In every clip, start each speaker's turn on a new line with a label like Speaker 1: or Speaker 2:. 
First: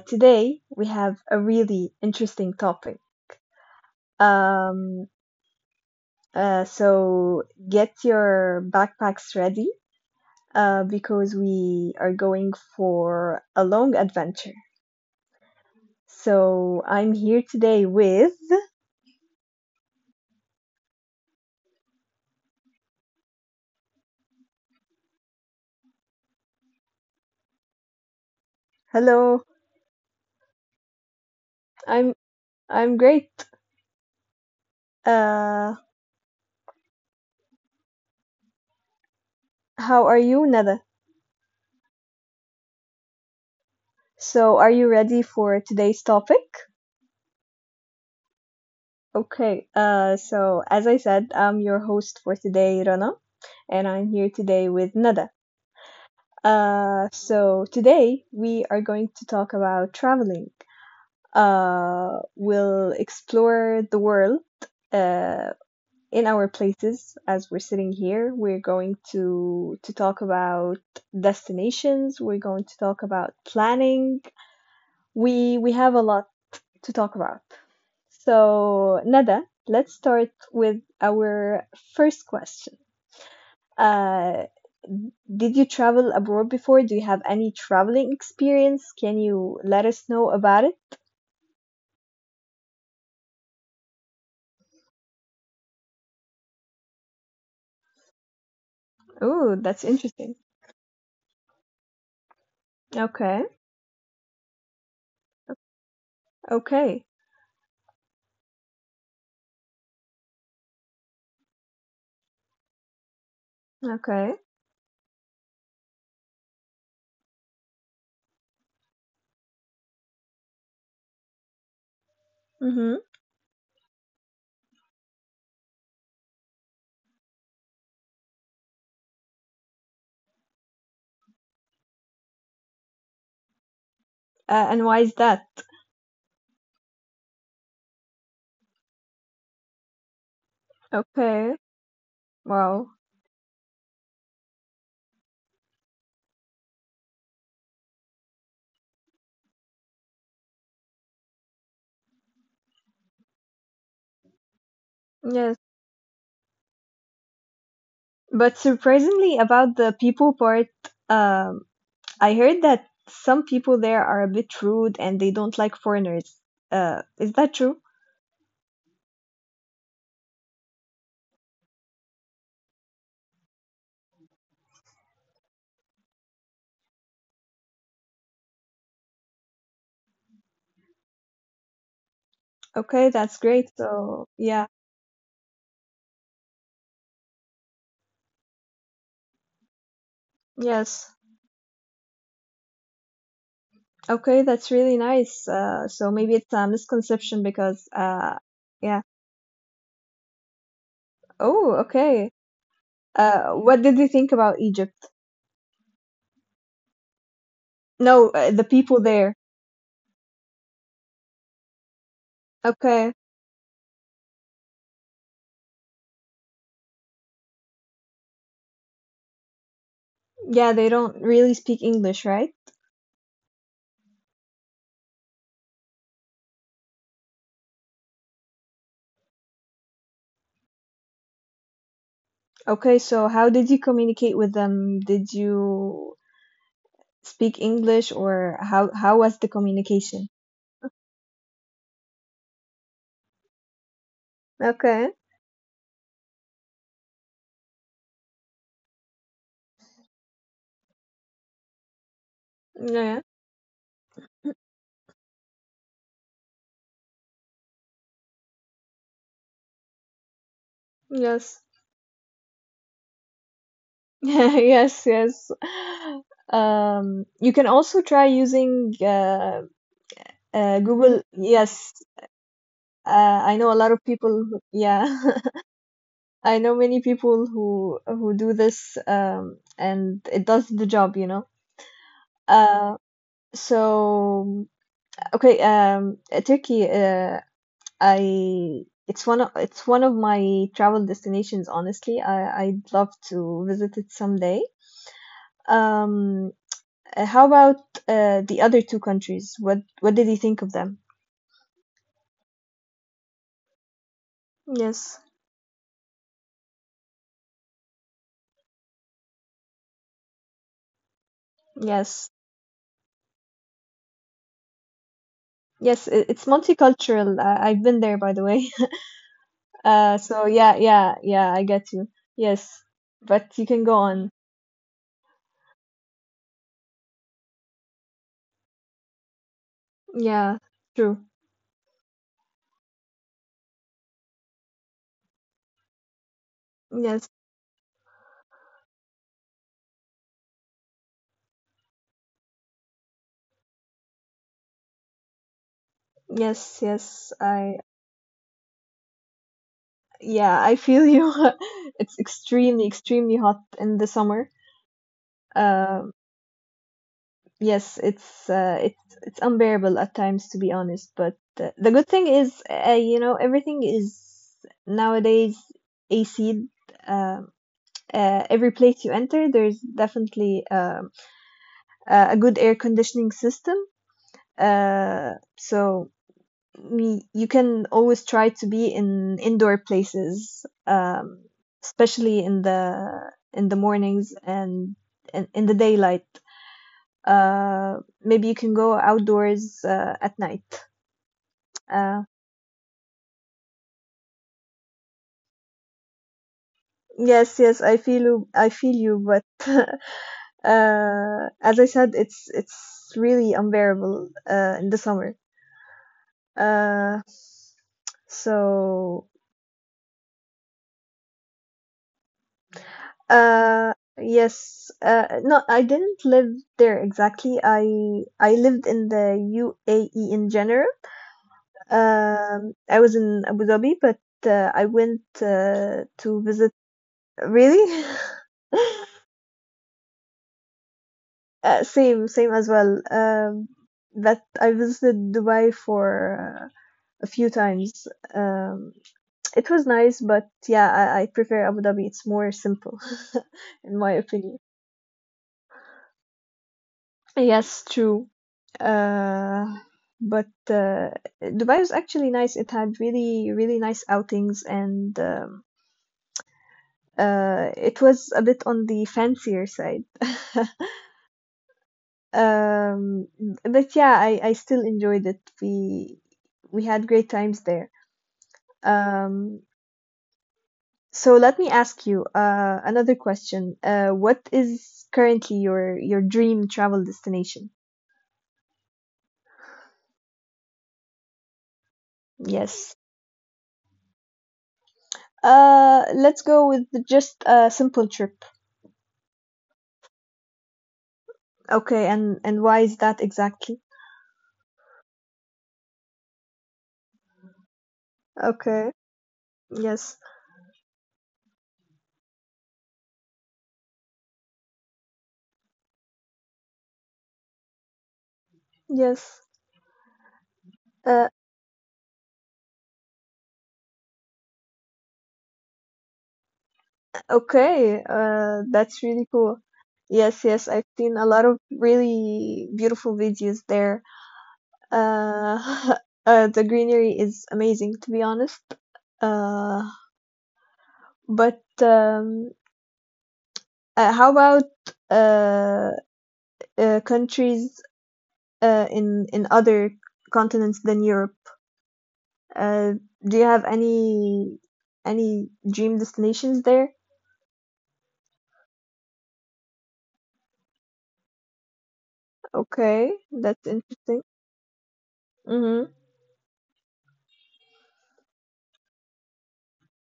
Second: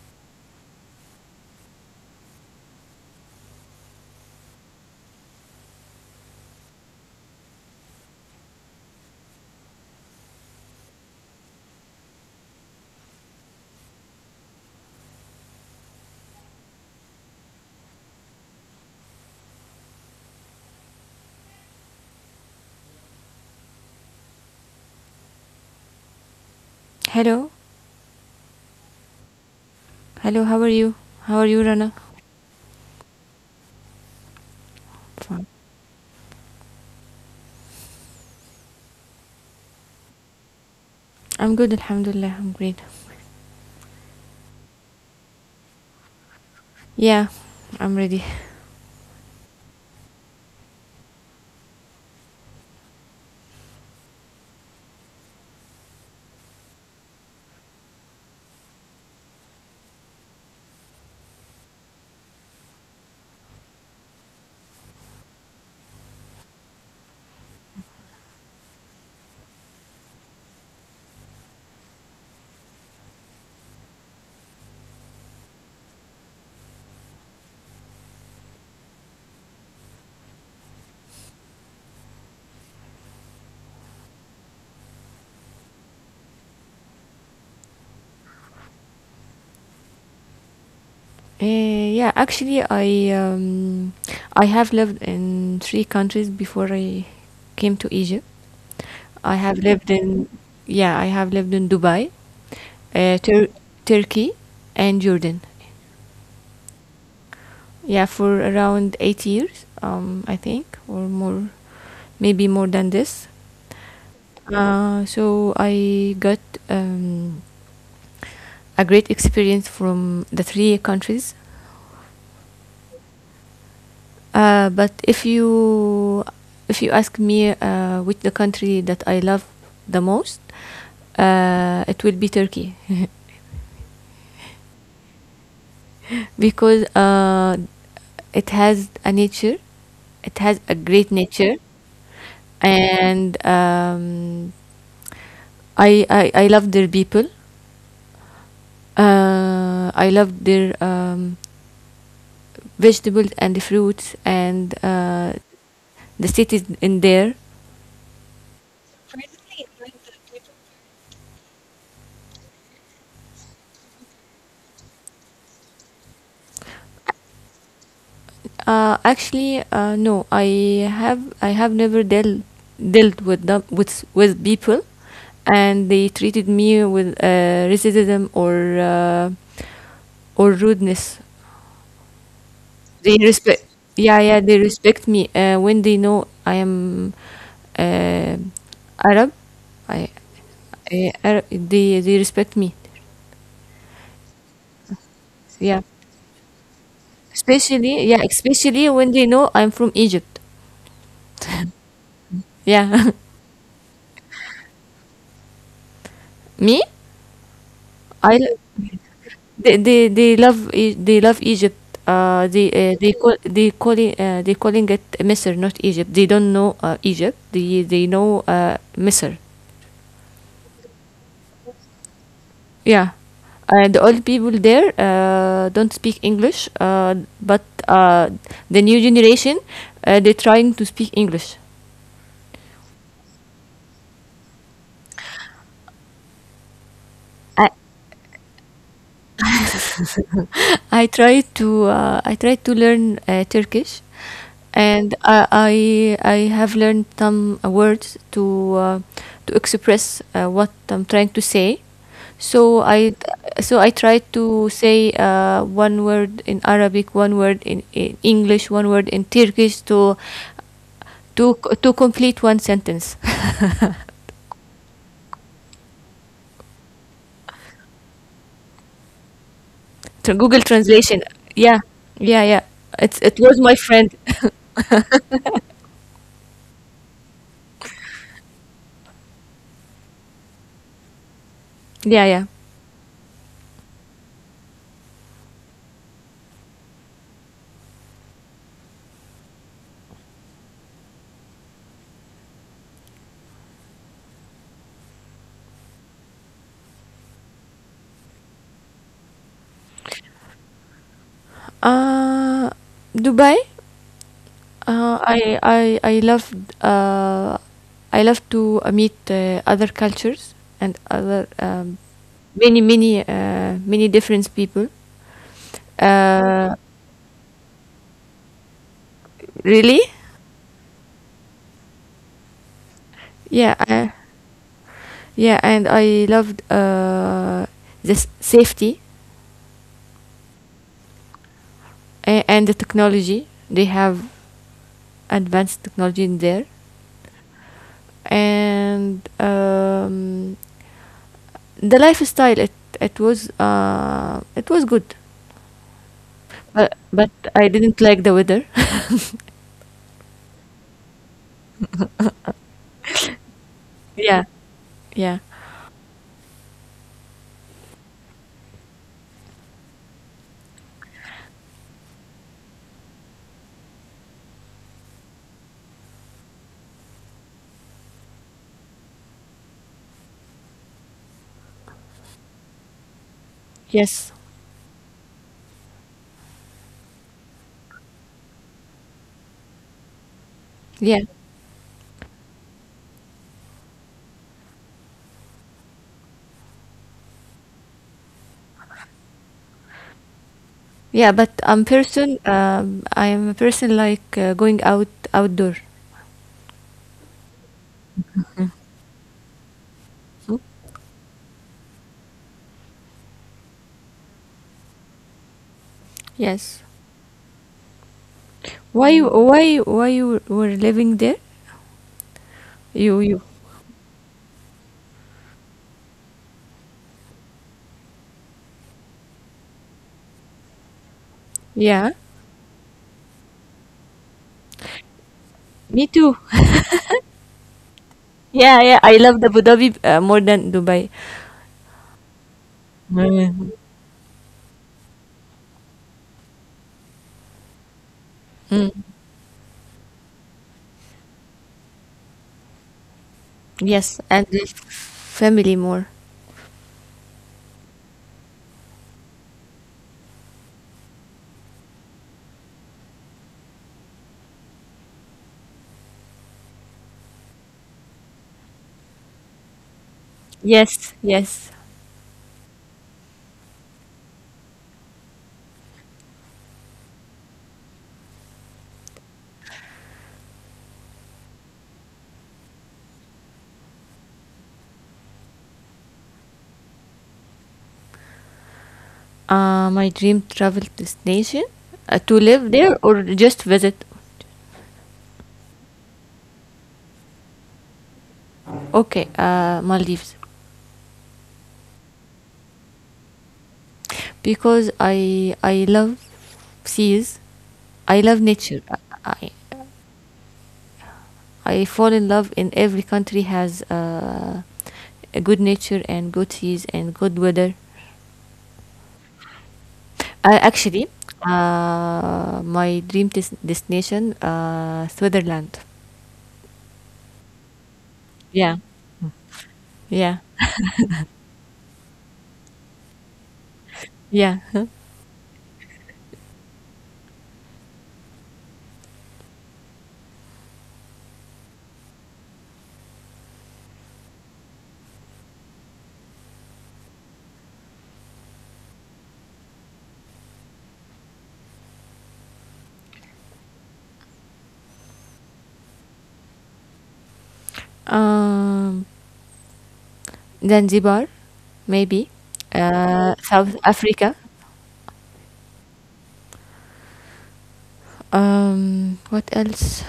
Speaker 1: Today we have a really interesting topic. Um, so get your backpacks ready because we are going for a long adventure. So I'm here today with.
Speaker 2: Hello,
Speaker 1: Hello,
Speaker 2: hello, how are you? How are you, Rana?
Speaker 1: I'm I'm great.
Speaker 2: Fine.
Speaker 1: Uh, how are you, Nada?
Speaker 2: I'm good, Alhamdulillah, I'm great.
Speaker 1: So are you ready for today's topic?
Speaker 2: Yeah, I'm ready.
Speaker 1: Okay. So as I said, I'm your host for today, Rana. And I'm here today with Nada. So today we are going to talk about traveling. We'll explore the world uh, in our places as we're sitting here. We're going to talk about destinations. We're going to talk about planning. We have a lot to talk about. So Nada, let's start with our first question. Uh, did you travel abroad before? Do you have any traveling experience? Can you let us know about it?
Speaker 2: Yeah, actually, I have lived in three countries before I came to Egypt. I have
Speaker 1: Oh, that's
Speaker 2: lived in,
Speaker 1: interesting.
Speaker 2: yeah, I have lived in Dubai, uh,
Speaker 1: Okay,
Speaker 2: Tur- Turkey, and Jordan.
Speaker 1: okay,
Speaker 2: Yeah, for around 8 years, I think, or more, maybe more than this.
Speaker 1: okay.
Speaker 2: So I got um, a great experience from the three countries.
Speaker 1: Mm-hmm.
Speaker 2: But if you ask me, which the country that I love the most, it will be Turkey,
Speaker 1: And why is that?
Speaker 2: because it has a nature, it has a great
Speaker 1: Okay.
Speaker 2: nature,
Speaker 1: Wow.
Speaker 2: and I love their people. I love their vegetables and fruits, and
Speaker 1: Yes.
Speaker 2: the cities in there.
Speaker 1: But surprisingly, about the people part, um, I heard that some people there are a bit rude and they don't like foreigners. Is that true?
Speaker 2: Actually, no, I have never dealt with them with people, and they treated me with racism, uh, or rudeness.
Speaker 1: Okay,
Speaker 2: They
Speaker 1: that's
Speaker 2: respect.
Speaker 1: great.
Speaker 2: Yeah,
Speaker 1: So,
Speaker 2: yeah, they
Speaker 1: yeah.
Speaker 2: respect me when they know I am uh, Arab. I,
Speaker 1: Yes.
Speaker 2: I Arab, they respect me.
Speaker 1: Okay, that's really nice.
Speaker 2: Yeah.
Speaker 1: So maybe it's a misconception because,
Speaker 2: Especially
Speaker 1: yeah.
Speaker 2: when they know I'm from Egypt.
Speaker 1: Oh, okay.
Speaker 2: Yeah.
Speaker 1: What did they think about Egypt?
Speaker 2: Me,
Speaker 1: No,
Speaker 2: I l-
Speaker 1: the people there.
Speaker 2: they love E- they love Egypt. They uh, they
Speaker 1: Okay.
Speaker 2: call they calling uh, they calling it Misr, not Egypt. They don't know Egypt. They know Misr.
Speaker 1: Yeah, they don't really speak English, right?
Speaker 2: Yeah, and all people there don't speak English. But the new generation, they're trying to speak English.
Speaker 1: Okay, so how did you communicate with them? Did you speak English, or how was the communication?
Speaker 2: I tried to learn Turkish,
Speaker 1: Okay.
Speaker 2: and I have learned some words to uh, express what I'm trying to say. So I
Speaker 1: Yeah.
Speaker 2: so I tried to say one word in Arabic, one word in English, one word in Turkish to to
Speaker 1: Yes.
Speaker 2: to complete one sentence.
Speaker 1: Yes, yes. You can also try using
Speaker 2: To Google
Speaker 1: Google.
Speaker 2: translation. Yeah,
Speaker 1: Yes.
Speaker 2: yeah, yeah. It's it
Speaker 1: I
Speaker 2: was
Speaker 1: know a
Speaker 2: my
Speaker 1: lot of
Speaker 2: friend.
Speaker 1: people who, yeah, I know many people who do this and it does the job.
Speaker 2: Yeah, yeah.
Speaker 1: Uh so okay, Turkey, I it's one of my travel destinations, honestly. I'd love to visit it someday. Um how about the other two countries? What did you think of them?
Speaker 2: Uh, Dubai. Uh,
Speaker 1: Yes.
Speaker 2: I I I love uh, I love to meet other cultures and other
Speaker 1: Yes.
Speaker 2: many different people.
Speaker 1: Yes, it's
Speaker 2: Uh,
Speaker 1: multicultural. I've been there, by the way.
Speaker 2: Really?
Speaker 1: So yeah, yeah, yeah, I get you. Yes, but you
Speaker 2: Yeah.
Speaker 1: can go on.
Speaker 2: Yeah, and I loved this safety,
Speaker 1: Yeah, true.
Speaker 2: and the technology. They have advanced technology in there,
Speaker 1: Yes,
Speaker 2: and the lifestyle, it it was good,
Speaker 1: yes,
Speaker 2: but
Speaker 1: yes.
Speaker 2: I
Speaker 1: I
Speaker 2: didn't like the weather.
Speaker 1: Yeah, I feel you. It's extremely, extremely hot in the
Speaker 2: Yeah,
Speaker 1: summer.
Speaker 2: yeah,
Speaker 1: Um, yes, it's it's unbearable at times, to be honest. But the good thing is, everything is nowadays AC. Uh, every place you enter, there's definitely a good air conditioning system.
Speaker 2: yes,
Speaker 1: Uh, so you can always try to be in indoor places,
Speaker 2: yeah,
Speaker 1: especially in the mornings and in the daylight. Uh, Maybe you can go outdoors at night.
Speaker 2: yeah. but i'm
Speaker 1: Uh,
Speaker 2: person um I am a person, like, going outdoor.
Speaker 1: yes, yes, I feel you, but
Speaker 2: Hmm?
Speaker 1: uh, as I said, it's really unbearable in the summer.
Speaker 2: Yes,
Speaker 1: Uh, so
Speaker 2: why you were living there? You
Speaker 1: Uh, yes. No, I didn't live there exactly. I lived in the UAE in general.
Speaker 2: Yeah,
Speaker 1: I was in Abu Dhabi, but I went
Speaker 2: me too.
Speaker 1: to visit. Really?
Speaker 2: Yeah, I love Abu Dhabi, more than Dubai.
Speaker 1: Same, same as well.
Speaker 2: Mm.
Speaker 1: That I visited Dubai for uh, a few times.
Speaker 2: Mm,
Speaker 1: Um, it was nice, but yeah, I prefer Abu Dhabi. It's more simple, in
Speaker 2: yes,
Speaker 1: my
Speaker 2: and the
Speaker 1: opinion.
Speaker 2: family, more.
Speaker 1: Yes, true. Uh, but Dubai was actually nice. It had really, really nice outings, and it was a bit on the fancier side.
Speaker 2: Yes, yes.
Speaker 1: Um, but yeah, I still enjoyed it. We had great times there. Um, so let me ask you another question. What is currently your dream travel destination?
Speaker 2: My dream travel destination, to live
Speaker 1: Yes.
Speaker 2: there or just visit?
Speaker 1: Let's go with just a simple trip.
Speaker 2: Okay, Maldives,
Speaker 1: Okay, and why is that exactly?
Speaker 2: because I love seas, I love nature.
Speaker 1: Okay.
Speaker 2: I
Speaker 1: Yes.
Speaker 2: I fall in love in every country has a good nature and good seas and good weather.
Speaker 1: Yes.
Speaker 2: Actually,
Speaker 1: Uh,
Speaker 2: my dream destination, Switzerland.
Speaker 1: okay.
Speaker 2: Yeah,
Speaker 1: That's really cool.
Speaker 2: yeah,
Speaker 1: Yes, yes, I've seen a lot of really beautiful videos there.
Speaker 2: yeah.
Speaker 1: Uh, the greenery is amazing, to be honest. Uh, but how about uh, countries in other continents than Europe? Uh, do you have any dream destinations there?
Speaker 2: um, Zanzibar, maybe,
Speaker 1: Okay, that's
Speaker 2: South
Speaker 1: interesting.
Speaker 2: Africa.
Speaker 1: hmm
Speaker 2: What else?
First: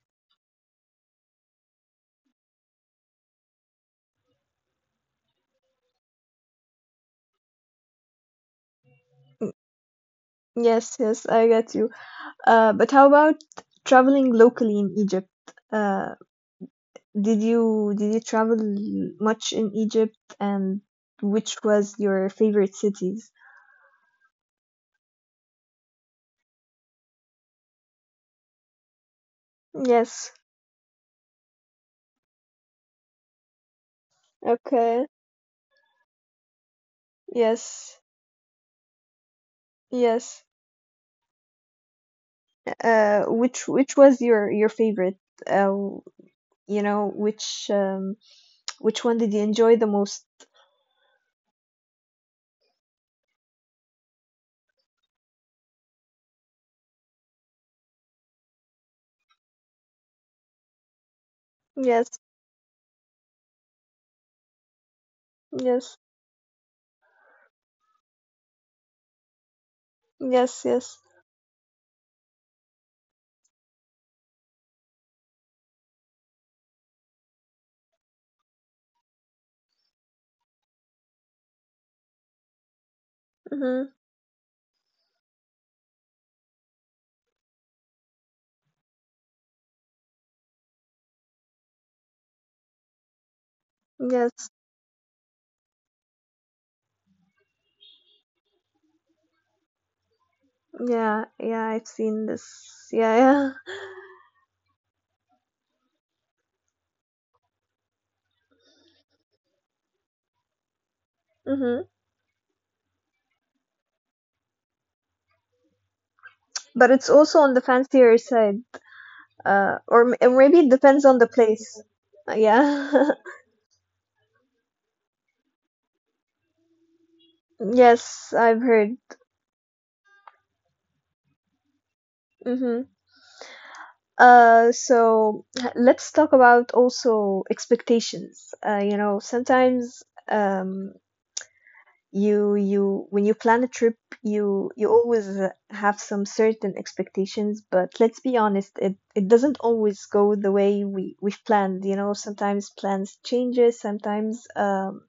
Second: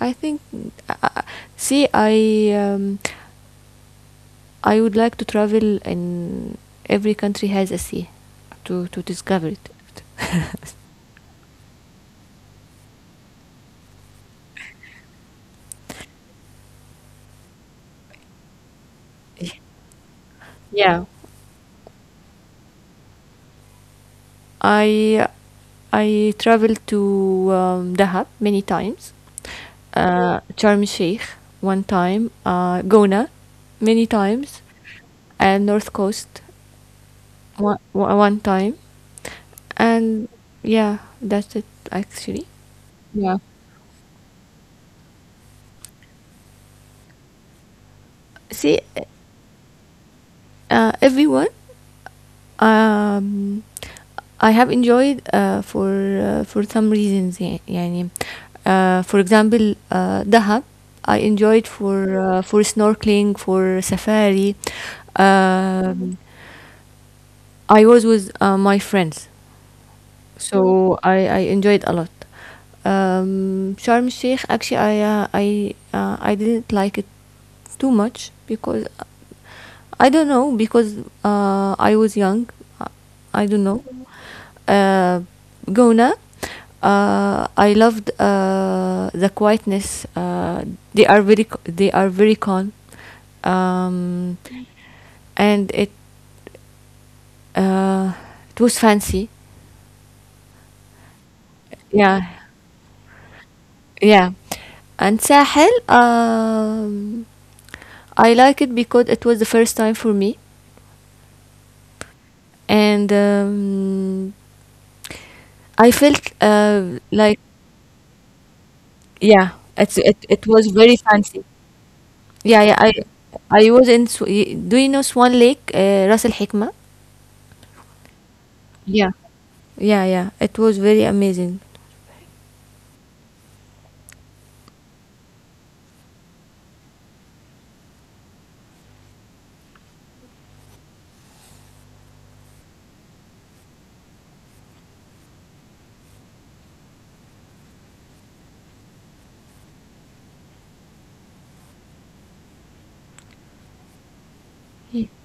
Speaker 2: I think. Uh, uh, See, I would like to travel, and every country has a sea to discover it.
Speaker 1: Yes, yes, I get you. But how about traveling locally in Egypt? Uh, did you travel much in Egypt, and
Speaker 2: Yeah,
Speaker 1: which was your favorite cities?
Speaker 2: I I traveled to Dahab many times,
Speaker 1: Yes.
Speaker 2: Sharm Sheikh one time, Gona many times,
Speaker 1: Okay.
Speaker 2: and North Coast one,
Speaker 1: Yes.
Speaker 2: one one time. And
Speaker 1: Yes.
Speaker 2: yeah, that's it actually.
Speaker 1: Uh,
Speaker 2: Yeah.
Speaker 1: which which was your favorite? Uh, you know, which um,
Speaker 2: See,
Speaker 1: which one did you enjoy the most?
Speaker 2: everyone, um I have enjoyed, for some reasons, yeah, يعني. For example, دهب, I enjoyed for
Speaker 1: Yes.
Speaker 2: snorkeling, for safari.
Speaker 1: Yes.
Speaker 2: um, I was with my friends,
Speaker 1: Yes,
Speaker 2: so
Speaker 1: yes.
Speaker 2: I enjoyed a lot. Sharm el Sheikh, actually I didn't like it too much, because I don't know, because I was young. Uh, I don't know.
Speaker 1: Mm-hmm.
Speaker 2: Uh, Gona, I loved the quietness. They are very calm, um,
Speaker 1: Yes.
Speaker 2: and uh, it was fancy.
Speaker 1: Yeah, yeah, I've
Speaker 2: Yeah,
Speaker 1: seen this. Yeah, yeah.
Speaker 2: yeah. And Sahel, I like it because it was the first time for me,
Speaker 1: Mm-hmm.
Speaker 2: and I felt,
Speaker 1: But it's
Speaker 2: like...
Speaker 1: also on the fancier side.
Speaker 2: Yeah, it's
Speaker 1: Uh,
Speaker 2: it
Speaker 1: or m-
Speaker 2: it
Speaker 1: or
Speaker 2: was
Speaker 1: maybe it
Speaker 2: very
Speaker 1: depends on
Speaker 2: fancy.
Speaker 1: the place.
Speaker 2: Yeah, yeah.
Speaker 1: Yeah.
Speaker 2: I was in Sw- y- Do you know Swan Lake, Ras Al Hikma?
Speaker 1: Yes, I've heard.
Speaker 2: Yeah, yeah. It was very amazing.
Speaker 1: Mm-hmm. Let's talk about also expectations. Sometimes, um you you when you plan a trip, you always have some certain expectations, but let's be honest, it doesn't always go the way we've planned. Sometimes plans changes. Sometimes
Speaker 2: Ye-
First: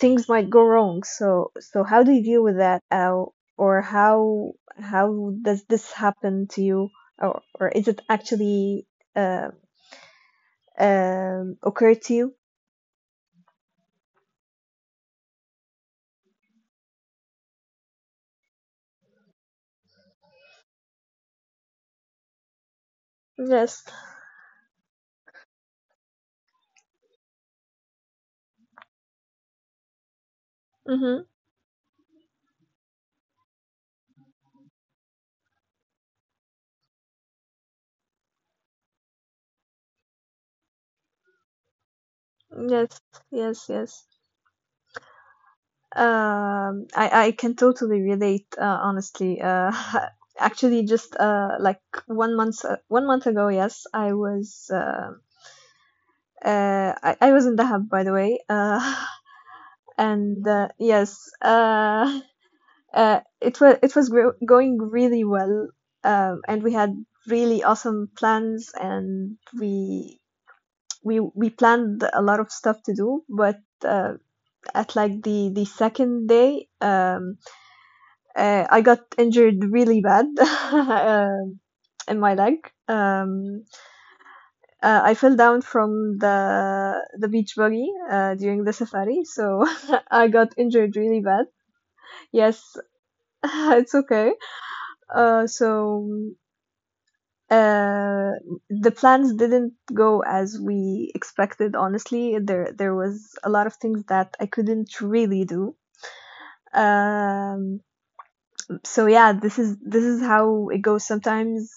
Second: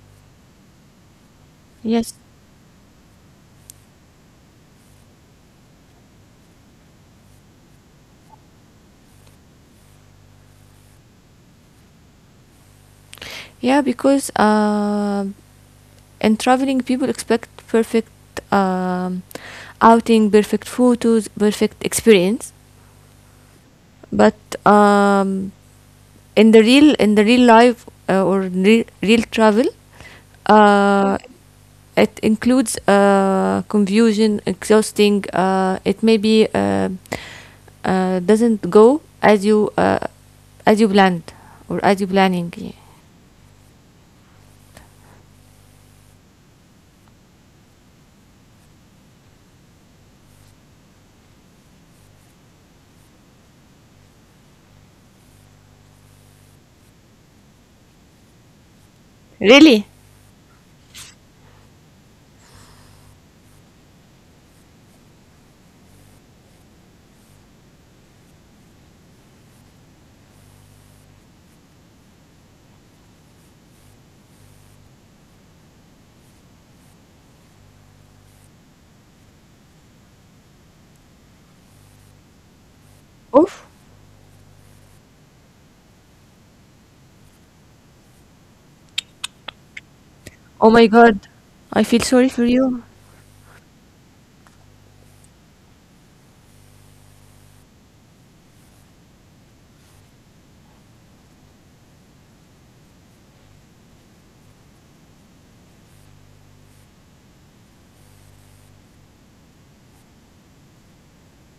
Speaker 1: things might go wrong. So how do
Speaker 2: Yes.
Speaker 1: you deal with that, or how does this happen to you, or is it actually uh, occur to you?
Speaker 2: Yeah, because in traveling, people expect perfect um, outing, perfect photos, perfect experience.
Speaker 1: Yes.
Speaker 2: But um, in the real life, or re real travel,
Speaker 1: Mhm.
Speaker 2: uh, it includes confusion, exhausting. It maybe doesn't go as you planned, or as you planning.
Speaker 1: Yes, yes, yes. I can totally relate. Honestly, actually, just like one month ago. Yes, I was I was in Dahab, by the way.
Speaker 2: Really?
Speaker 1: And yes, it was going really well. And we had really awesome plans, and we planned a lot of stuff to do, but uh, at like the second day. I got injured really bad, in my leg. Um,
Speaker 2: Oof.
Speaker 1: I fell down from the beach buggy during the safari, so I got
Speaker 2: Oh
Speaker 1: injured
Speaker 2: my
Speaker 1: really
Speaker 2: god.
Speaker 1: bad.
Speaker 2: I feel sorry for
Speaker 1: Yes,
Speaker 2: you.
Speaker 1: it's okay. So uh, the plans didn't go as we expected. Honestly, there was a lot of things that I couldn't really do. Um, so yeah, this is how it goes sometimes.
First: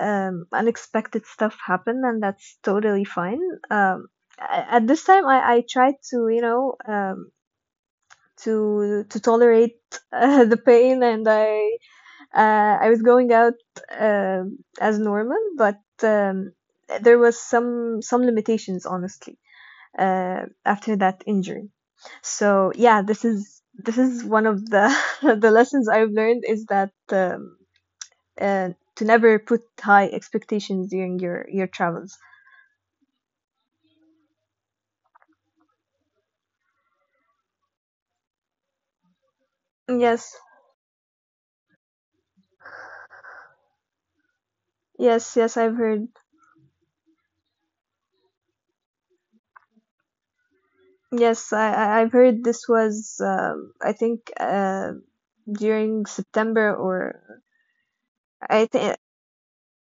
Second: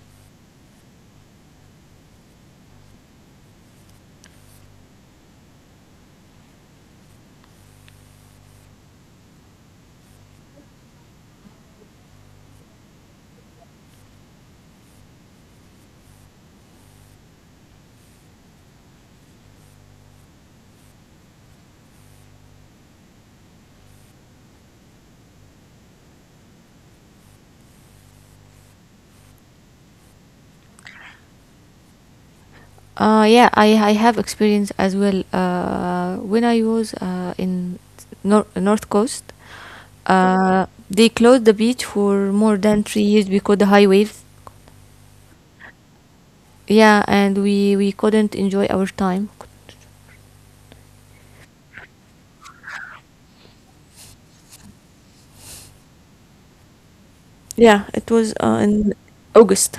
Speaker 1: Unexpected stuff happen, and that's totally fine. um at this time, I tried to, to tolerate the pain, and I was going out as normal, but there was some limitations, honestly, after that injury. So yeah, this is one of the the lessons I've learned is that, uh, to never put high expectations during your travels.
Speaker 2: Yeah, I have experience as well. When I was in North Coast,
Speaker 1: Yes,
Speaker 2: they closed the beach for more than 3 years because the high waves.
Speaker 1: yes, yes. I've heard.
Speaker 2: Yeah, and we couldn't enjoy our time.
Speaker 1: Yes, I've heard this was I think during September, or
Speaker 2: Yeah, it was
Speaker 1: I
Speaker 2: in
Speaker 1: think,
Speaker 2: August.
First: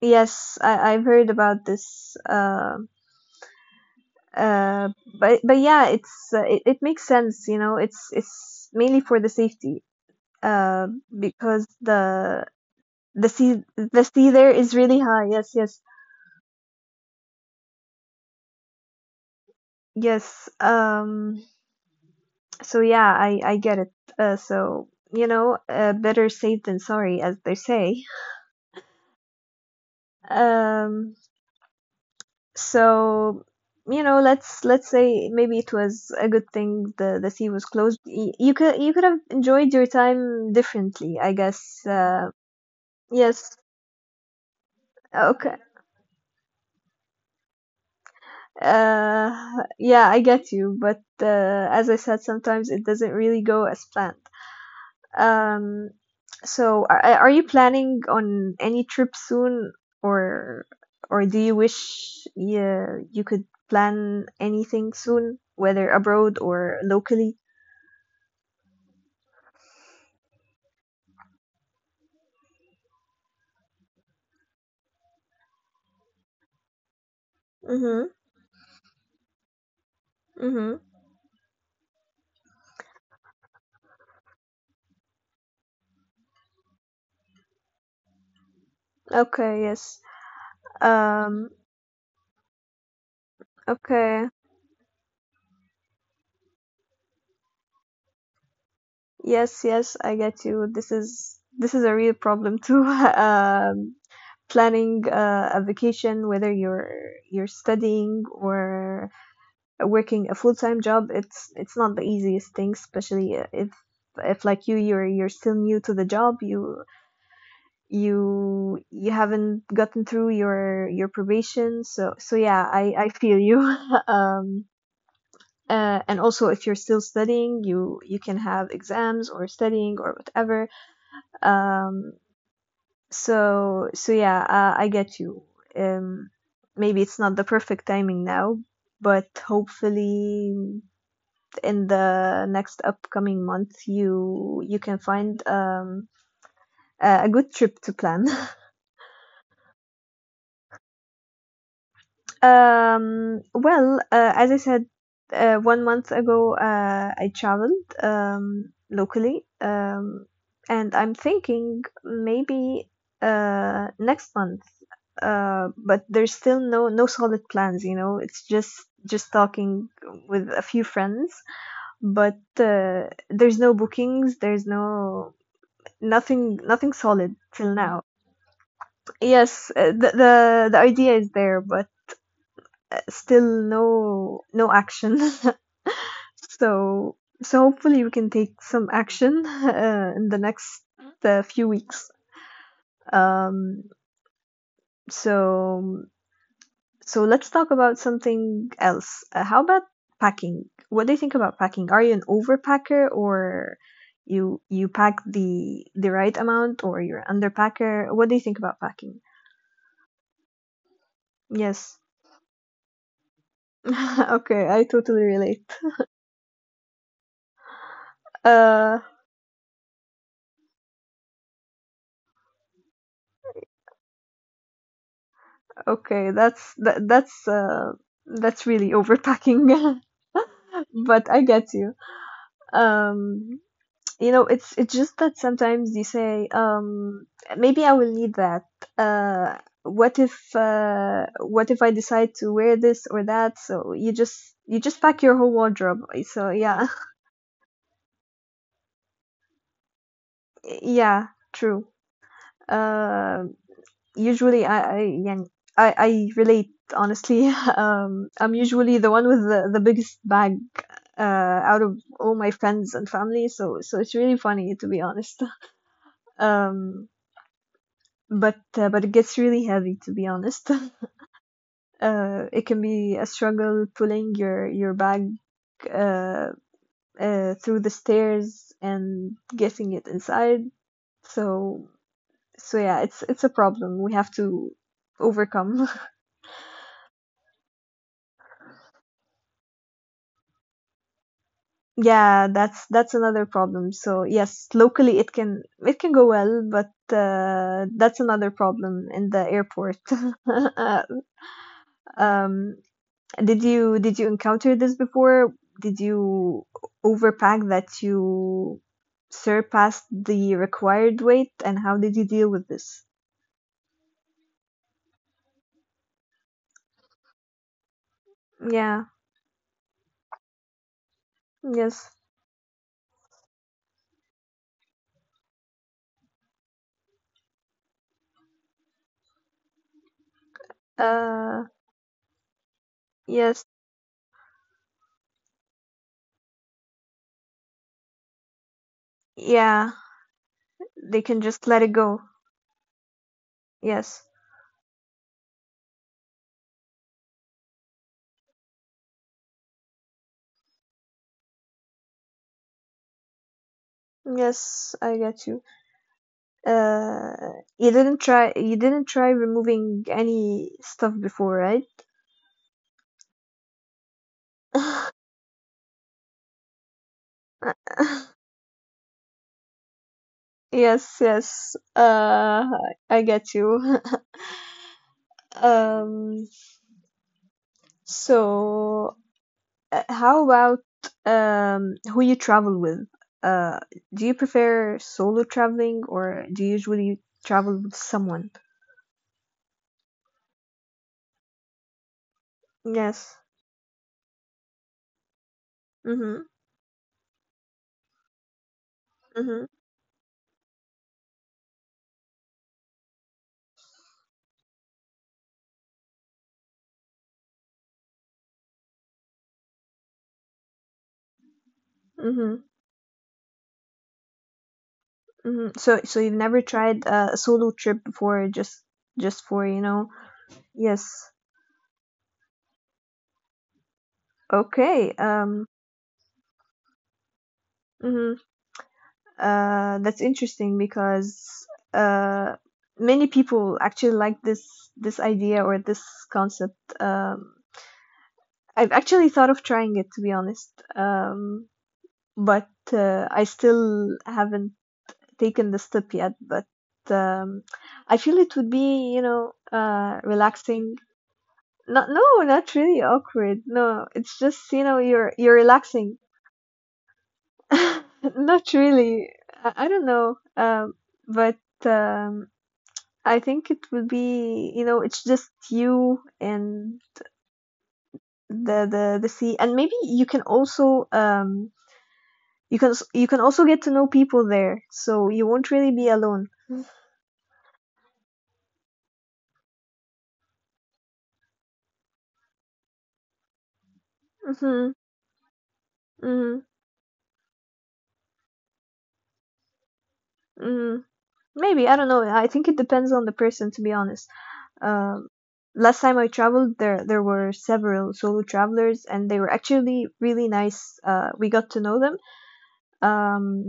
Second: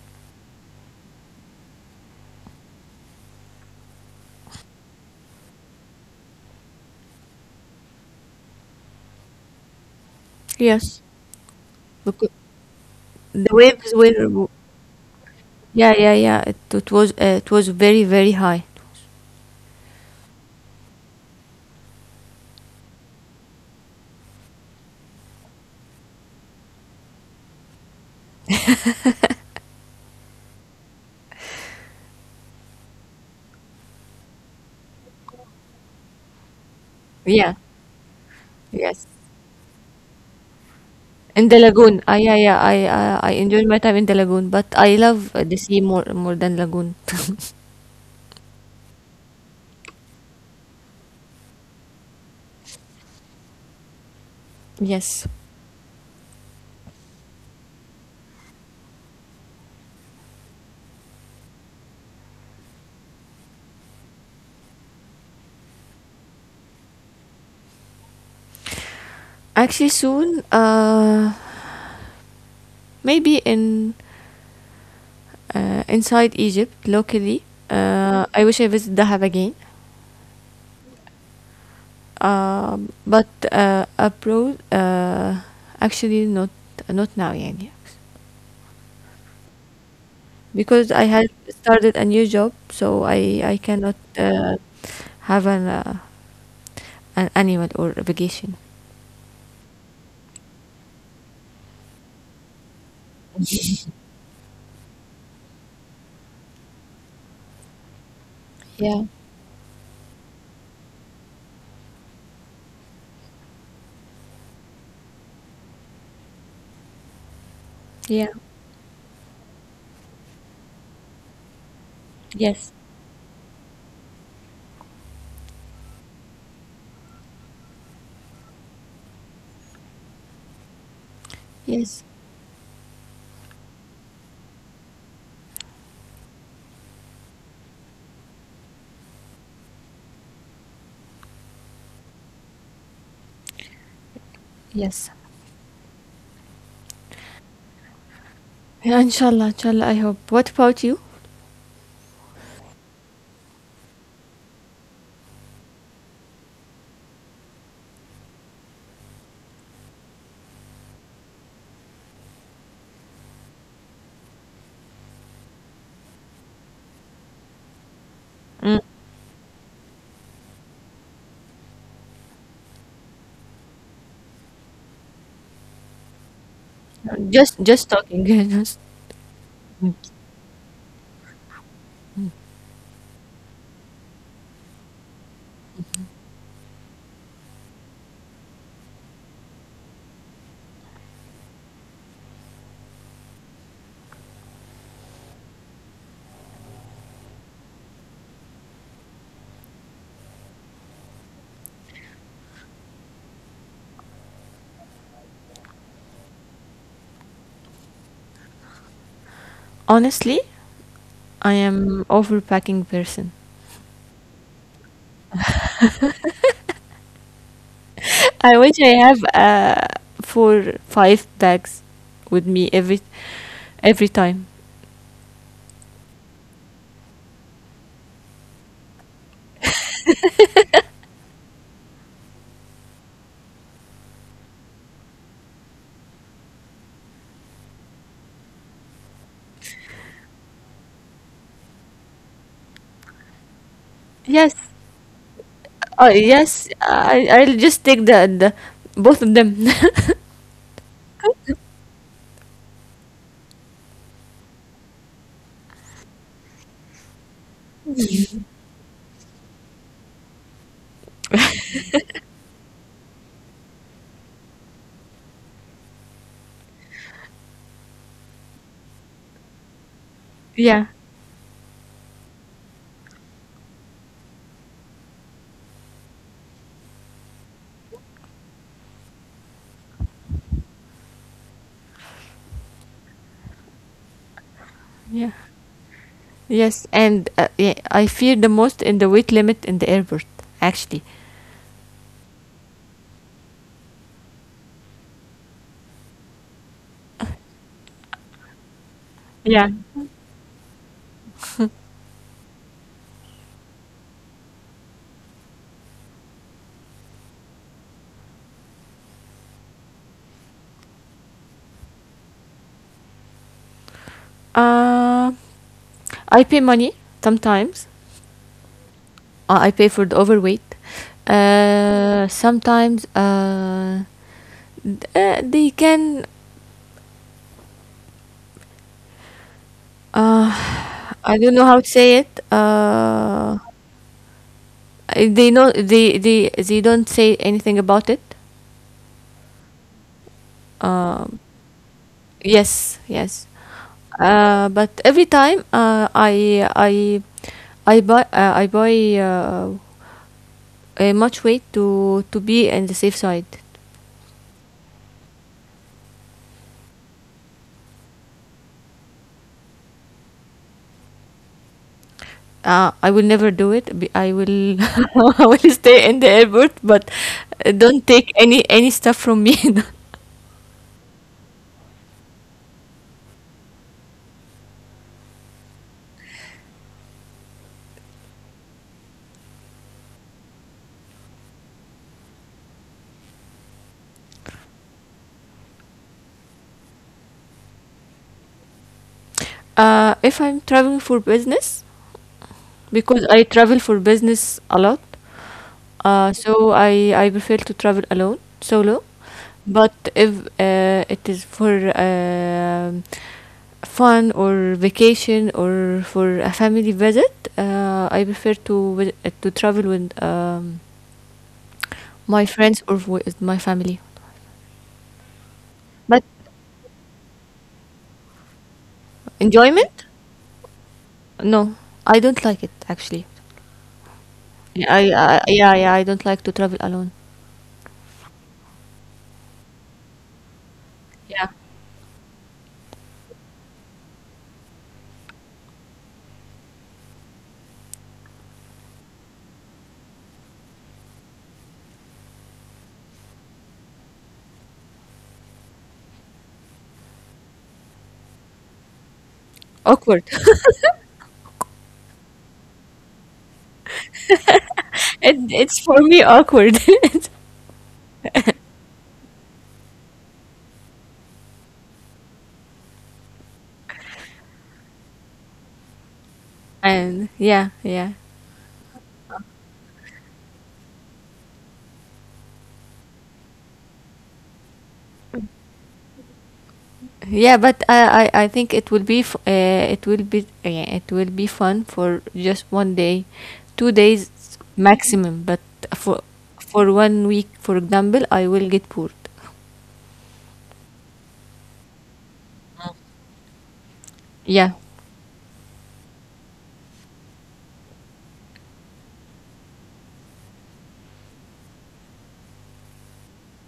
Speaker 1: yes, I've heard about this. Uh, but yeah, it makes sense. You know, it's mainly for the safety. Uh,
Speaker 2: Yes.
Speaker 1: because
Speaker 2: Because
Speaker 1: the the
Speaker 2: the
Speaker 1: sea
Speaker 2: waves
Speaker 1: the sea
Speaker 2: were —
Speaker 1: there is really high. Yes, yes,
Speaker 2: yeah, yeah, yeah. It was very, very high.
Speaker 1: yes. So yeah, I get it. So better safe than sorry, as they say. Um, so let's say maybe it was a good thing the
Speaker 2: Yeah,
Speaker 1: sea was closed. You could you
Speaker 2: yes.
Speaker 1: could have enjoyed your time differently, I
Speaker 2: In the
Speaker 1: guess.
Speaker 2: lagoon. Yeah, yeah, I
Speaker 1: Yes.
Speaker 2: enjoyed my time in the lagoon, but I love the
Speaker 1: Okay.
Speaker 2: sea more than lagoon.
Speaker 1: Yeah, I get you, but as I said, sometimes it doesn't really go as planned.
Speaker 2: Yes,
Speaker 1: Um, so are you planning on any trip soon, or or do you wish you could plan anything soon, whether abroad or locally?
Speaker 2: actually, soon, maybe, in inside Egypt locally.
Speaker 1: Mhm.
Speaker 2: I wish I visit Dahab again.
Speaker 1: Mhm.
Speaker 2: But abroad, actually, not now, يعني.
Speaker 1: Okay, yes.
Speaker 2: Because I had
Speaker 1: Um,
Speaker 2: started a new job, so I cannot
Speaker 1: okay.
Speaker 2: have an annual or a vacation.
Speaker 1: Yes, yes, I get you. This is a real problem too. Um, Planning a vacation, whether you're studying
Speaker 2: Yeah.
Speaker 1: or working a full-time job, it's not the easiest thing, especially if like you're still new to the job. you
Speaker 2: Yeah.
Speaker 1: you you haven't gotten through your probation, so yeah,
Speaker 2: Yes.
Speaker 1: I feel you. um and also, if you're still studying, you can have exams or studying or whatever.
Speaker 2: Yes.
Speaker 1: Um so so yeah, I get you. um Maybe it's not the perfect timing now, but hopefully in the next upcoming month you can
Speaker 2: Yes.
Speaker 1: find a good trip to plan.
Speaker 2: Yeah, inshallah, I hope. What about you?
Speaker 1: Well, as I said, one month ago, I traveled, locally, and I'm thinking maybe next month. But there's still no no solid plans. You know, it's
Speaker 2: Mm.
Speaker 1: just talking with a few friends, but there's no bookings, there's no nothing, nothing
Speaker 2: Yeah.
Speaker 1: solid
Speaker 2: just
Speaker 1: till
Speaker 2: just
Speaker 1: now.
Speaker 2: talking. Just...
Speaker 1: Yes, the, the idea is there, but still no no action. So hopefully we can take some action, in the next few weeks. um so let's talk about something else. How about packing? What do you think about packing? Are you an overpacker, or you pack the right amount, or you're an underpacker? What do you think about packing?
Speaker 2: Honestly, I
Speaker 1: Yes.
Speaker 2: am overpacking person.
Speaker 1: Okay, I totally relate.
Speaker 2: I wish I
Speaker 1: Uh,
Speaker 2: have, four five bags, with me every time.
Speaker 1: okay, that's that's really overpacking, but I get you. Um, you know, it's just that sometimes you say, maybe I will need that. Uh, what if I decide to wear this or that? So
Speaker 2: Yes.
Speaker 1: you just pack your whole wardrobe.
Speaker 2: Oh
Speaker 1: So
Speaker 2: yes.
Speaker 1: yeah,
Speaker 2: I'll just take the both of them.
Speaker 1: yeah, true. Um usually I yeah I relate honestly. I'm usually the one with the biggest bag uh out of all my friends and family, so so it's really funny to be honest. um but it gets really heavy to be honest.
Speaker 2: Yeah.
Speaker 1: It can be a struggle pulling your bag uh, through the stairs and getting it inside, so so yeah, it's a problem we have to
Speaker 2: Yeah.
Speaker 1: overcome.
Speaker 2: Yes, and yeah, I fear the most in the weight limit in the airport, actually.
Speaker 1: Yeah, that's another problem. So yes, locally it can go well, but that's another problem in the
Speaker 2: Yeah.
Speaker 1: airport. Um, did you encounter this before? Did you overpack that you surpassed the required weight, and how did you deal with this?
Speaker 2: Uh, I pay money sometimes.
Speaker 1: Yeah,
Speaker 2: I pay for the overweight.
Speaker 1: yes.
Speaker 2: Sometimes, they can... Uh, I don't
Speaker 1: Uh,
Speaker 2: know how to say it.
Speaker 1: yes.
Speaker 2: They know, they don't say anything about it.
Speaker 1: Yeah, they can just let it go.
Speaker 2: Yes, yes.
Speaker 1: Yes.
Speaker 2: But every time, I buy uh, much weight, to be in the safe side.
Speaker 1: Yes, I get you. You didn't try removing any stuff before, right?
Speaker 2: I will never do it. I will I will stay in the airport, but don't take any stuff from me.
Speaker 1: Yes, yes. I get you. Um, so how about who you travel with? Uh, do you prefer solo traveling or do you usually travel with someone?
Speaker 2: If I'm traveling for business, because
Speaker 1: Yes.
Speaker 2: I travel for business a lot.
Speaker 1: Mm-hmm.
Speaker 2: So I prefer to travel alone, solo.
Speaker 1: Mm-hmm.
Speaker 2: But if it is for fun or vacation or for a family visit, I prefer to to travel with my
Speaker 1: Mm-hmm.
Speaker 2: friends or with my family.
Speaker 1: Mm-hmm. So so
Speaker 2: But
Speaker 1: you've never tried a solo trip before, just for, you
Speaker 2: enjoyment?
Speaker 1: know? Yes.
Speaker 2: No, I don't like it actually. Yeah, I,
Speaker 1: Okay.
Speaker 2: I yeah, yeah, I don't like to travel alone.
Speaker 1: Mhm. That's interesting
Speaker 2: Yeah,
Speaker 1: because uh, many people actually like this idea or this concept. I've actually thought of trying it, to be honest, um, but I still haven't taken the step yet. But um, I feel it would be, you know,
Speaker 2: awkward.
Speaker 1: relaxing. Not, no, not really awkward. No, it's just, you know,
Speaker 2: it,
Speaker 1: you're
Speaker 2: it's for
Speaker 1: relaxing.
Speaker 2: me awkward.
Speaker 1: Not really. I don't know. But um, I think it will be, you know, it's just you and
Speaker 2: And, yeah, yeah,
Speaker 1: the sea, and maybe you can also you can also get to know people there, so you won't really be alone.
Speaker 2: yeah, but I think it will be fun for just one day, 2 days
Speaker 1: Mm-hmm.
Speaker 2: maximum, but for
Speaker 1: Mm-hmm.
Speaker 2: for one week for example, I will get bored.
Speaker 1: Mm-hmm. Maybe, I don't know. I think it depends on the person, to be honest.
Speaker 2: Yeah,
Speaker 1: Um, Last time I traveled, there were several solo travelers, and they were actually really nice. We got to know them. um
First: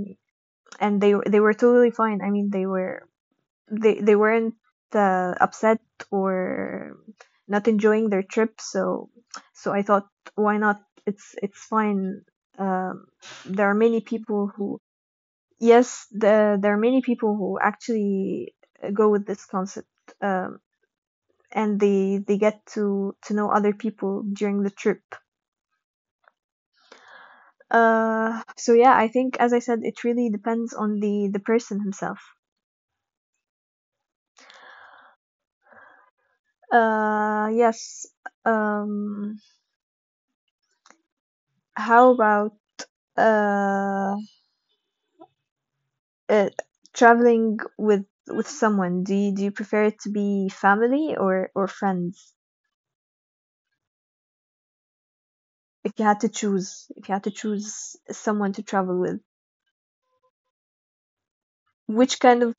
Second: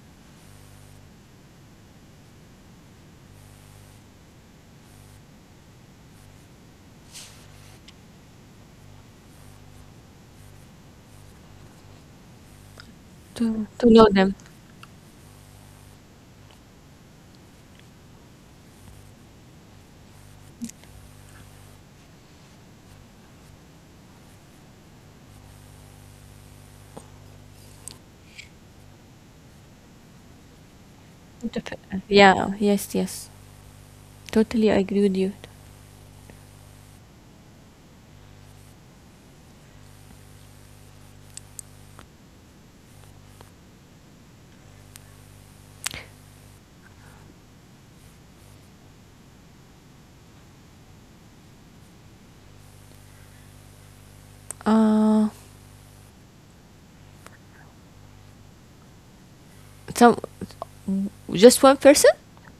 Speaker 1: and they were totally fine. I mean, they were they weren't upset or not enjoying their trip, so so I thought, why not? It's it's fine. Um
Speaker 2: to
Speaker 1: there are
Speaker 2: to
Speaker 1: many
Speaker 2: know them.
Speaker 1: people who Yes, the, there are many people who actually go with this concept, um and they get to know other people during the trip. So yeah, I think, as I said, it really depends on the
Speaker 2: Dep-
Speaker 1: person himself.
Speaker 2: yeah, yes, yes, totally agree with you.
Speaker 1: Yes. Um, how about uh, uh traveling with someone? Do you prefer it to be family or friends?
Speaker 2: Uh
Speaker 1: If you had to choose, if you had to choose someone to travel with,
Speaker 2: some Just one person?
Speaker 1: which kind of,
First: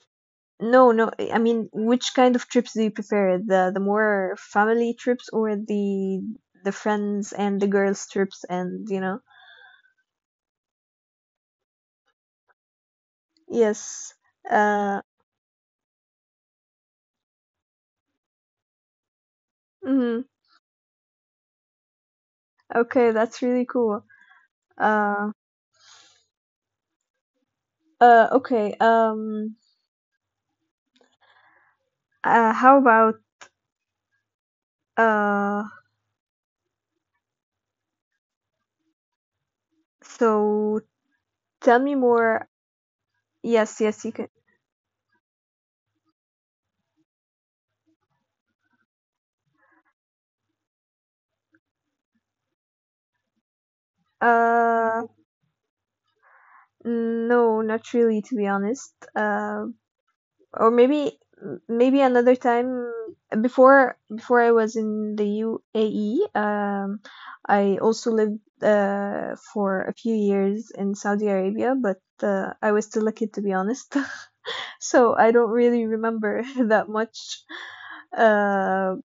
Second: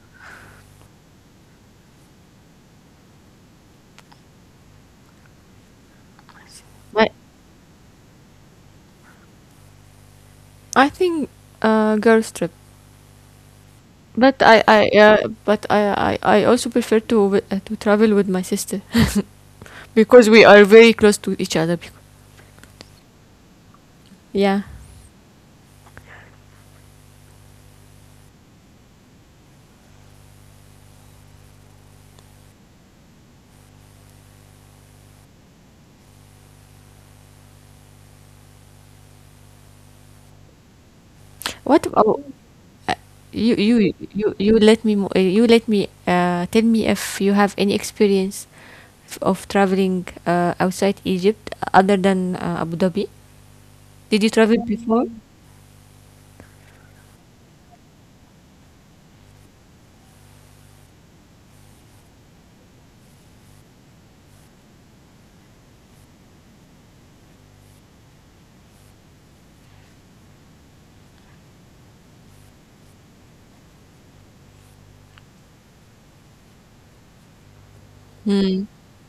Speaker 1: no no, I mean, which kind of trips do you prefer? The more family trips or the
Speaker 2: But
Speaker 1: friends and the girls trips and you know?
Speaker 2: I think, girls trip.
Speaker 1: Yes.
Speaker 2: But I
Speaker 1: Uh,
Speaker 2: but I also prefer to to travel with my sister,
Speaker 1: mhm.
Speaker 2: because we are very close to each other.
Speaker 1: Okay, that's really cool.
Speaker 2: Yeah.
Speaker 1: Uh. Okay. How about uh, so tell
Speaker 2: What
Speaker 1: me
Speaker 2: about
Speaker 1: more.
Speaker 2: uh, you? You
Speaker 1: Yes, yes, you
Speaker 2: you
Speaker 1: can.
Speaker 2: you let me tell me if you have any experience of traveling outside Egypt, other than Abu Dhabi. Did you travel before?
Speaker 1: Uh, no, not really, to be honest. Or maybe Maybe another time, before before I was in the UAE, I also lived for a few years in Saudi Arabia, but I was still a kid, to be honest. So I don't really remember that much.
Speaker 2: Hmm.
Speaker 1: Um,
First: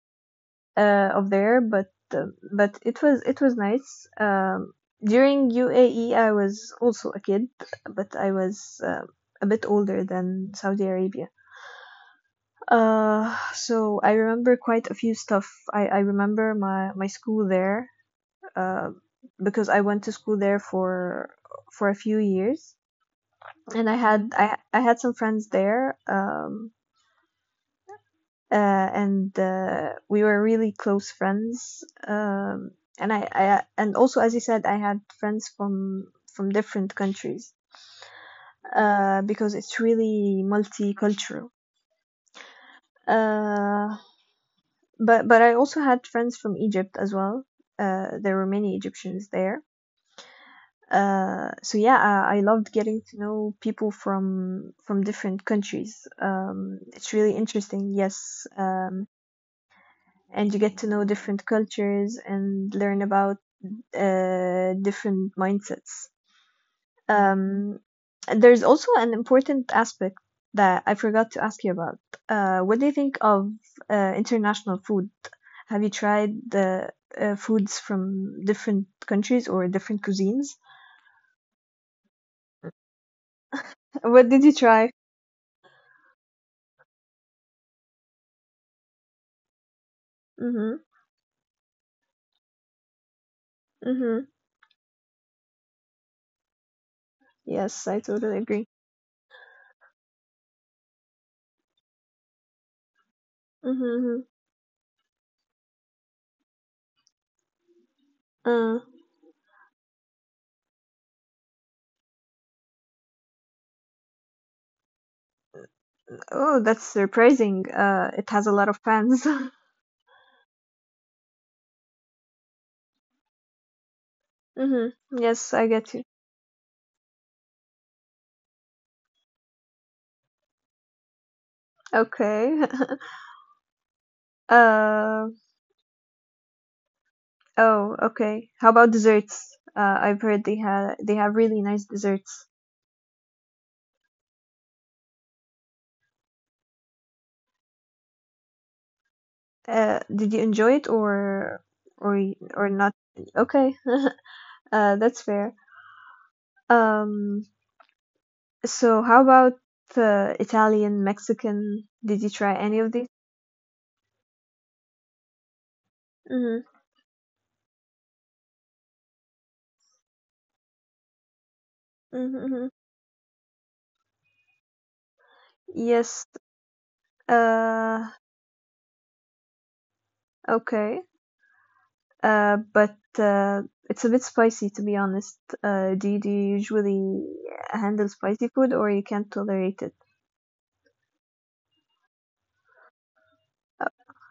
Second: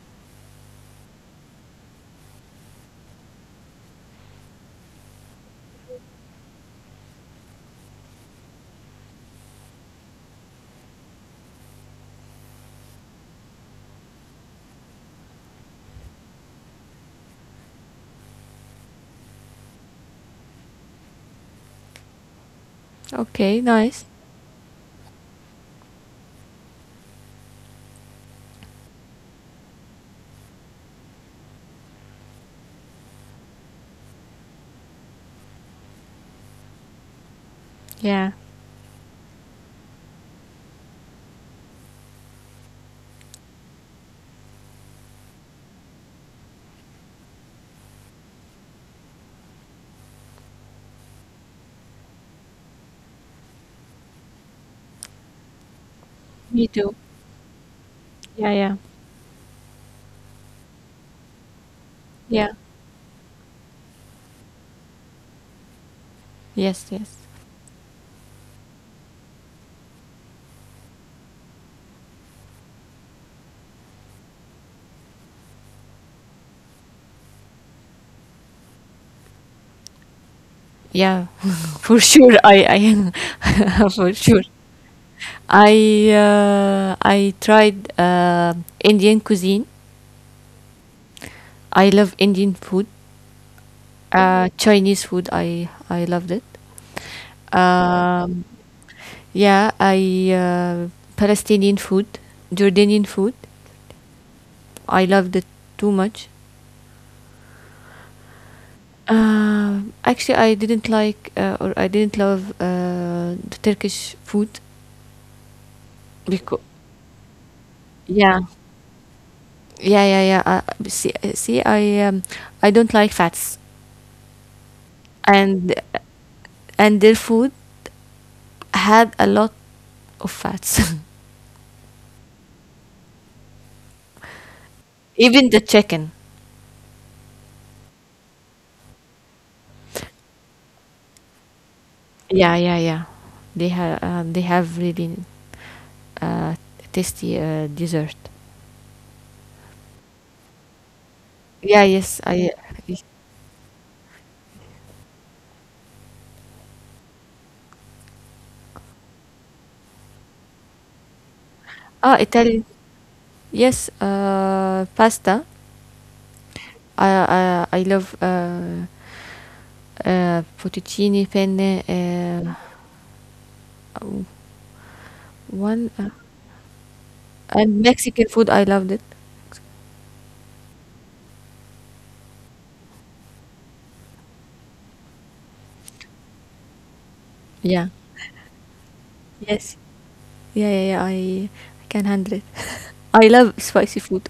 Speaker 1: of there, but it was nice. During UAE, I was also a kid, but I was a bit older than Saudi Arabia. So I remember quite a few stuff. I remember my school there, uh, because I went to school there for a few years,
Speaker 2: Okay.
Speaker 1: and
Speaker 2: Nice.
Speaker 1: I had some friends there. And we were really close friends. And and also, as you said, I had friends from different countries,
Speaker 2: Yeah.
Speaker 1: because it's really multicultural. Uh, but I also had friends from Egypt as well. There were many Egyptians there. So yeah, I loved getting to know people from different countries.
Speaker 2: Me too.
Speaker 1: It's really interesting. Yes,
Speaker 2: Yeah. Yeah.
Speaker 1: and you get to know different cultures
Speaker 2: Yeah.
Speaker 1: and learn about different mindsets.
Speaker 2: Yes. Yes.
Speaker 1: Um, there's also an important aspect that I forgot to ask you about. What do you think of international food? Have you tried the foods from different countries or different cuisines?
Speaker 2: Yeah. For sure. I for
Speaker 1: What
Speaker 2: sure.
Speaker 1: did you try?
Speaker 2: I tried Indian cuisine.
Speaker 1: Mm-hmm.
Speaker 2: I love Indian food.
Speaker 1: Mm-hmm.
Speaker 2: Chinese food, I loved it.
Speaker 1: Yes, I totally
Speaker 2: Um,
Speaker 1: agree.
Speaker 2: yeah, I Palestinian food, Jordanian food.
Speaker 1: Mm-hmm.
Speaker 2: I loved it too much.
Speaker 1: Mm-hmm.
Speaker 2: Actually, I didn't like, or I didn't love, the Turkish food,
Speaker 1: Oh,
Speaker 2: because
Speaker 1: that's surprising. It
Speaker 2: yeah,
Speaker 1: has a lot of fans.
Speaker 2: yeah, yeah, yeah. See, I don't like fats,
Speaker 1: Mm-hmm. Yes, I
Speaker 2: and
Speaker 1: get you.
Speaker 2: and their food had a lot of fats.
Speaker 1: Okay. Um,
Speaker 2: Even the chicken.
Speaker 1: oh, okay. How about desserts? I've heard they have really nice desserts.
Speaker 2: Yeah, yeah, yeah. They have really uh, tasty dessert.
Speaker 1: Did you enjoy it
Speaker 2: Yeah, yes, I...
Speaker 1: or not? Okay, that's fair. Um, so how about Italian, Mexican? Did you try
Speaker 2: Italian.
Speaker 1: any of these?
Speaker 2: Yes, pasta.
Speaker 1: Mm-hmm,
Speaker 2: I love, fettuccine penne.
Speaker 1: mm-hmm. Mm-hmm.
Speaker 2: One
Speaker 1: Yes.
Speaker 2: And
Speaker 1: Uh,
Speaker 2: Mexican food. I loved it.
Speaker 1: okay. But It's a bit spicy, to be honest. Do you usually
Speaker 2: Yeah.
Speaker 1: handle spicy food or you can't
Speaker 2: Yes.
Speaker 1: tolerate it?
Speaker 2: Yeah, yeah, yeah. I can handle it. I love spicy food.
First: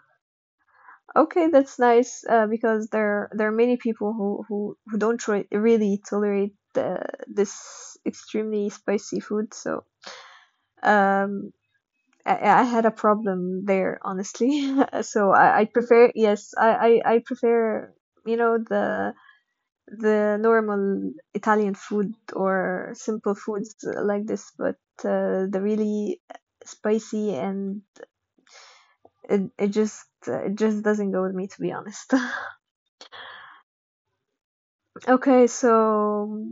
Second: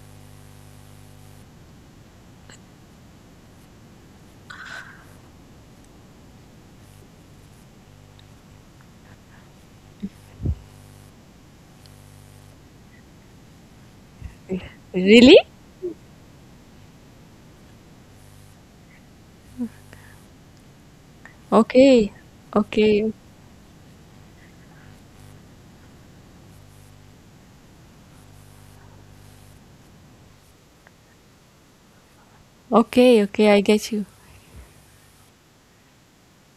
Speaker 1: Okay, that's nice because there are many people who don't try, really tolerate the, this extremely spicy food. So um, I had a problem there, honestly. So
Speaker 2: Really?
Speaker 1: I prefer, yes, I prefer, you know, the normal Italian
Speaker 2: Okay.
Speaker 1: food or
Speaker 2: Okay.
Speaker 1: simple foods like this, but the really spicy, and it, it just doesn't go with me, to be honest.
Speaker 2: Okay. Okay. I get you.
Speaker 1: Okay, so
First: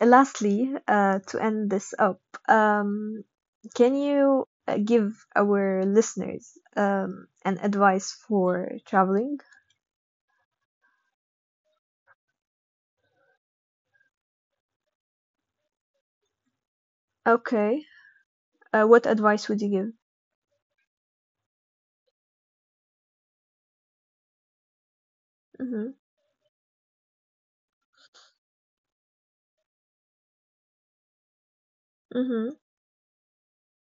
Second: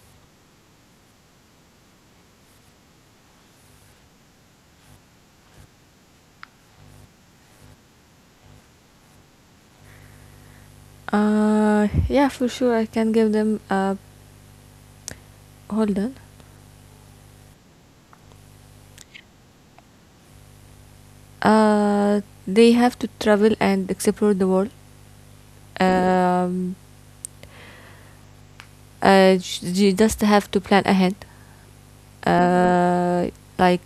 Speaker 1: lastly, to end this up, um, can you give our listeners an advice for traveling?
Speaker 2: Yeah, for sure. I can give them. Hold on.
Speaker 1: Okay, what advice would you give?
Speaker 2: Uh, they have to travel and explore the world.
Speaker 1: Mm-hmm,
Speaker 2: Um, you just have to plan ahead.
Speaker 1: mm-hmm,
Speaker 2: Uh, like,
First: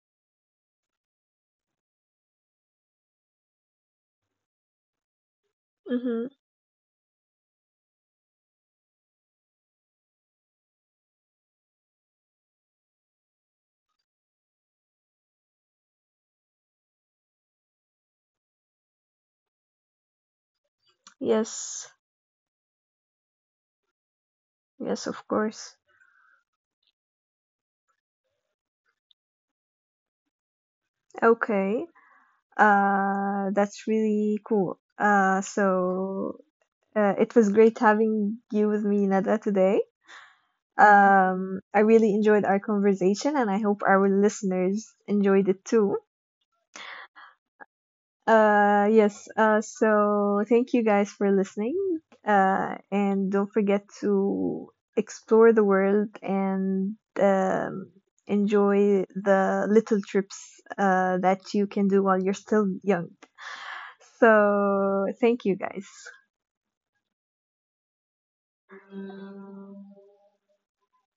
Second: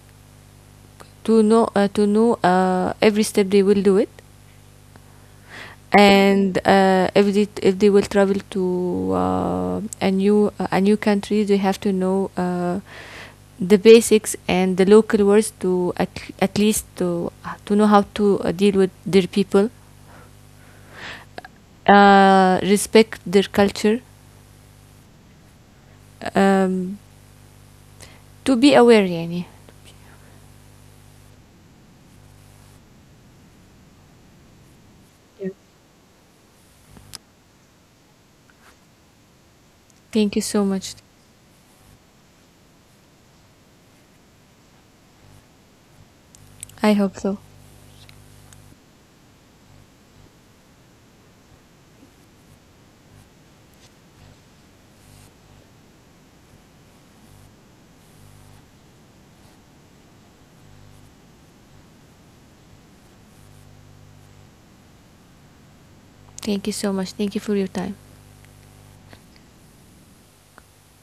Speaker 2: to know every step they will do it.
Speaker 1: mm-hmm.
Speaker 2: And if they will travel to a new country, they have to know the basics and the local words at least to know how to deal with their people,
Speaker 1: Yes,
Speaker 2: respect their culture,
Speaker 1: yes, of course.
Speaker 2: um, to be aware, yani.
Speaker 1: Okay, that's really cool.
Speaker 2: Yeah.
Speaker 1: It was great having you with me, Nada, today.
Speaker 2: Thank you so much.
Speaker 1: I really enjoyed our conversation, and I hope our listeners enjoyed it too.
Speaker 2: I hope so.
Speaker 1: Yes, so thank you guys for listening. And don't forget to explore the world and um, enjoy the little trips that you can do while you're still young. So, thank you guys.
Speaker 2: Thank you so much. Thank you for your time.